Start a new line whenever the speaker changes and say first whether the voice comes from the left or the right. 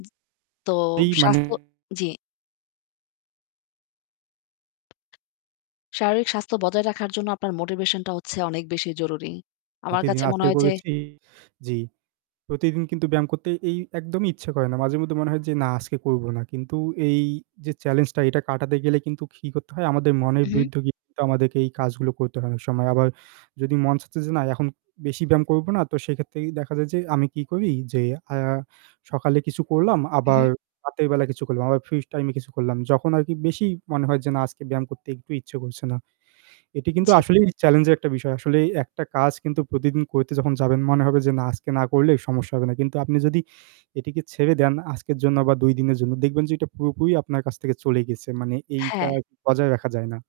left: জ্বি তো
right: এই মানে
left: স্বাস্থ্য জ্বি। শারীরিক স্বাস্থ্য বজায় রাখার জন্য আপনার মোটিভেশন টা হচ্ছে অনেক বেশি জরুরি। আমার
right: প্রতিদিন
left: কাছে মনে
right: আজকে
left: হয় যে
right: করেছি জ্বি। প্রতিদিন কিন্তু ব্যায়াম করতে এই একদমই ইচ্ছা করে না। মাঝে মধ্যে মনে হয় যে না আজকে করবো না। কিন্তু এই যে চ্যালেঞ্জ টা এটা কাটাতে গেলে কিন্তু কি করতে হয় আমাদের মনের
left: হু, হু।
right: বিরুদ্ধে গিয়ে আমাদেরকে এই কাজগুলো করতে হয় অনেক সময়। আবার যদি মন চাচ্ছে যে না এখন বেশি ব্যায়াম করবো না তো সেক্ষেত্রে দেখা যায় যে আমি কি করি যে আ সকালে কিছু করলাম
left: হু,
right: আবার
left: হু।
right: রাতের বেলা কিছু করলাম আবার ফ্রি টাইম কিছু করলাম। যখন আরকি বেশি মনে হয় যে না আজকে ব্যায়াম করতে একটু ইচ্ছে করছে না। এটি কিন্তু
left: জ্বী।
right: আসলেই চেলেঞ্জ এর একটা বিষয়। আসলে ১ টা কাজ কিন্তু প্রতিদিন করতে যখন যাবেন মনে হবে যে না আজকে না করলে সমস্যা হবে না। কিন্তু আপনি যদি এটিকে ছেড়ে দেন আজকের জন্য বা ২ দিনের জন্য দেখবেন যে এটা পুরোপুরি আপনার কাছ থেকে চলে গেছে। মানে এইটা
left: হ্যাঁ।
right: বজায় রাখা যায় না।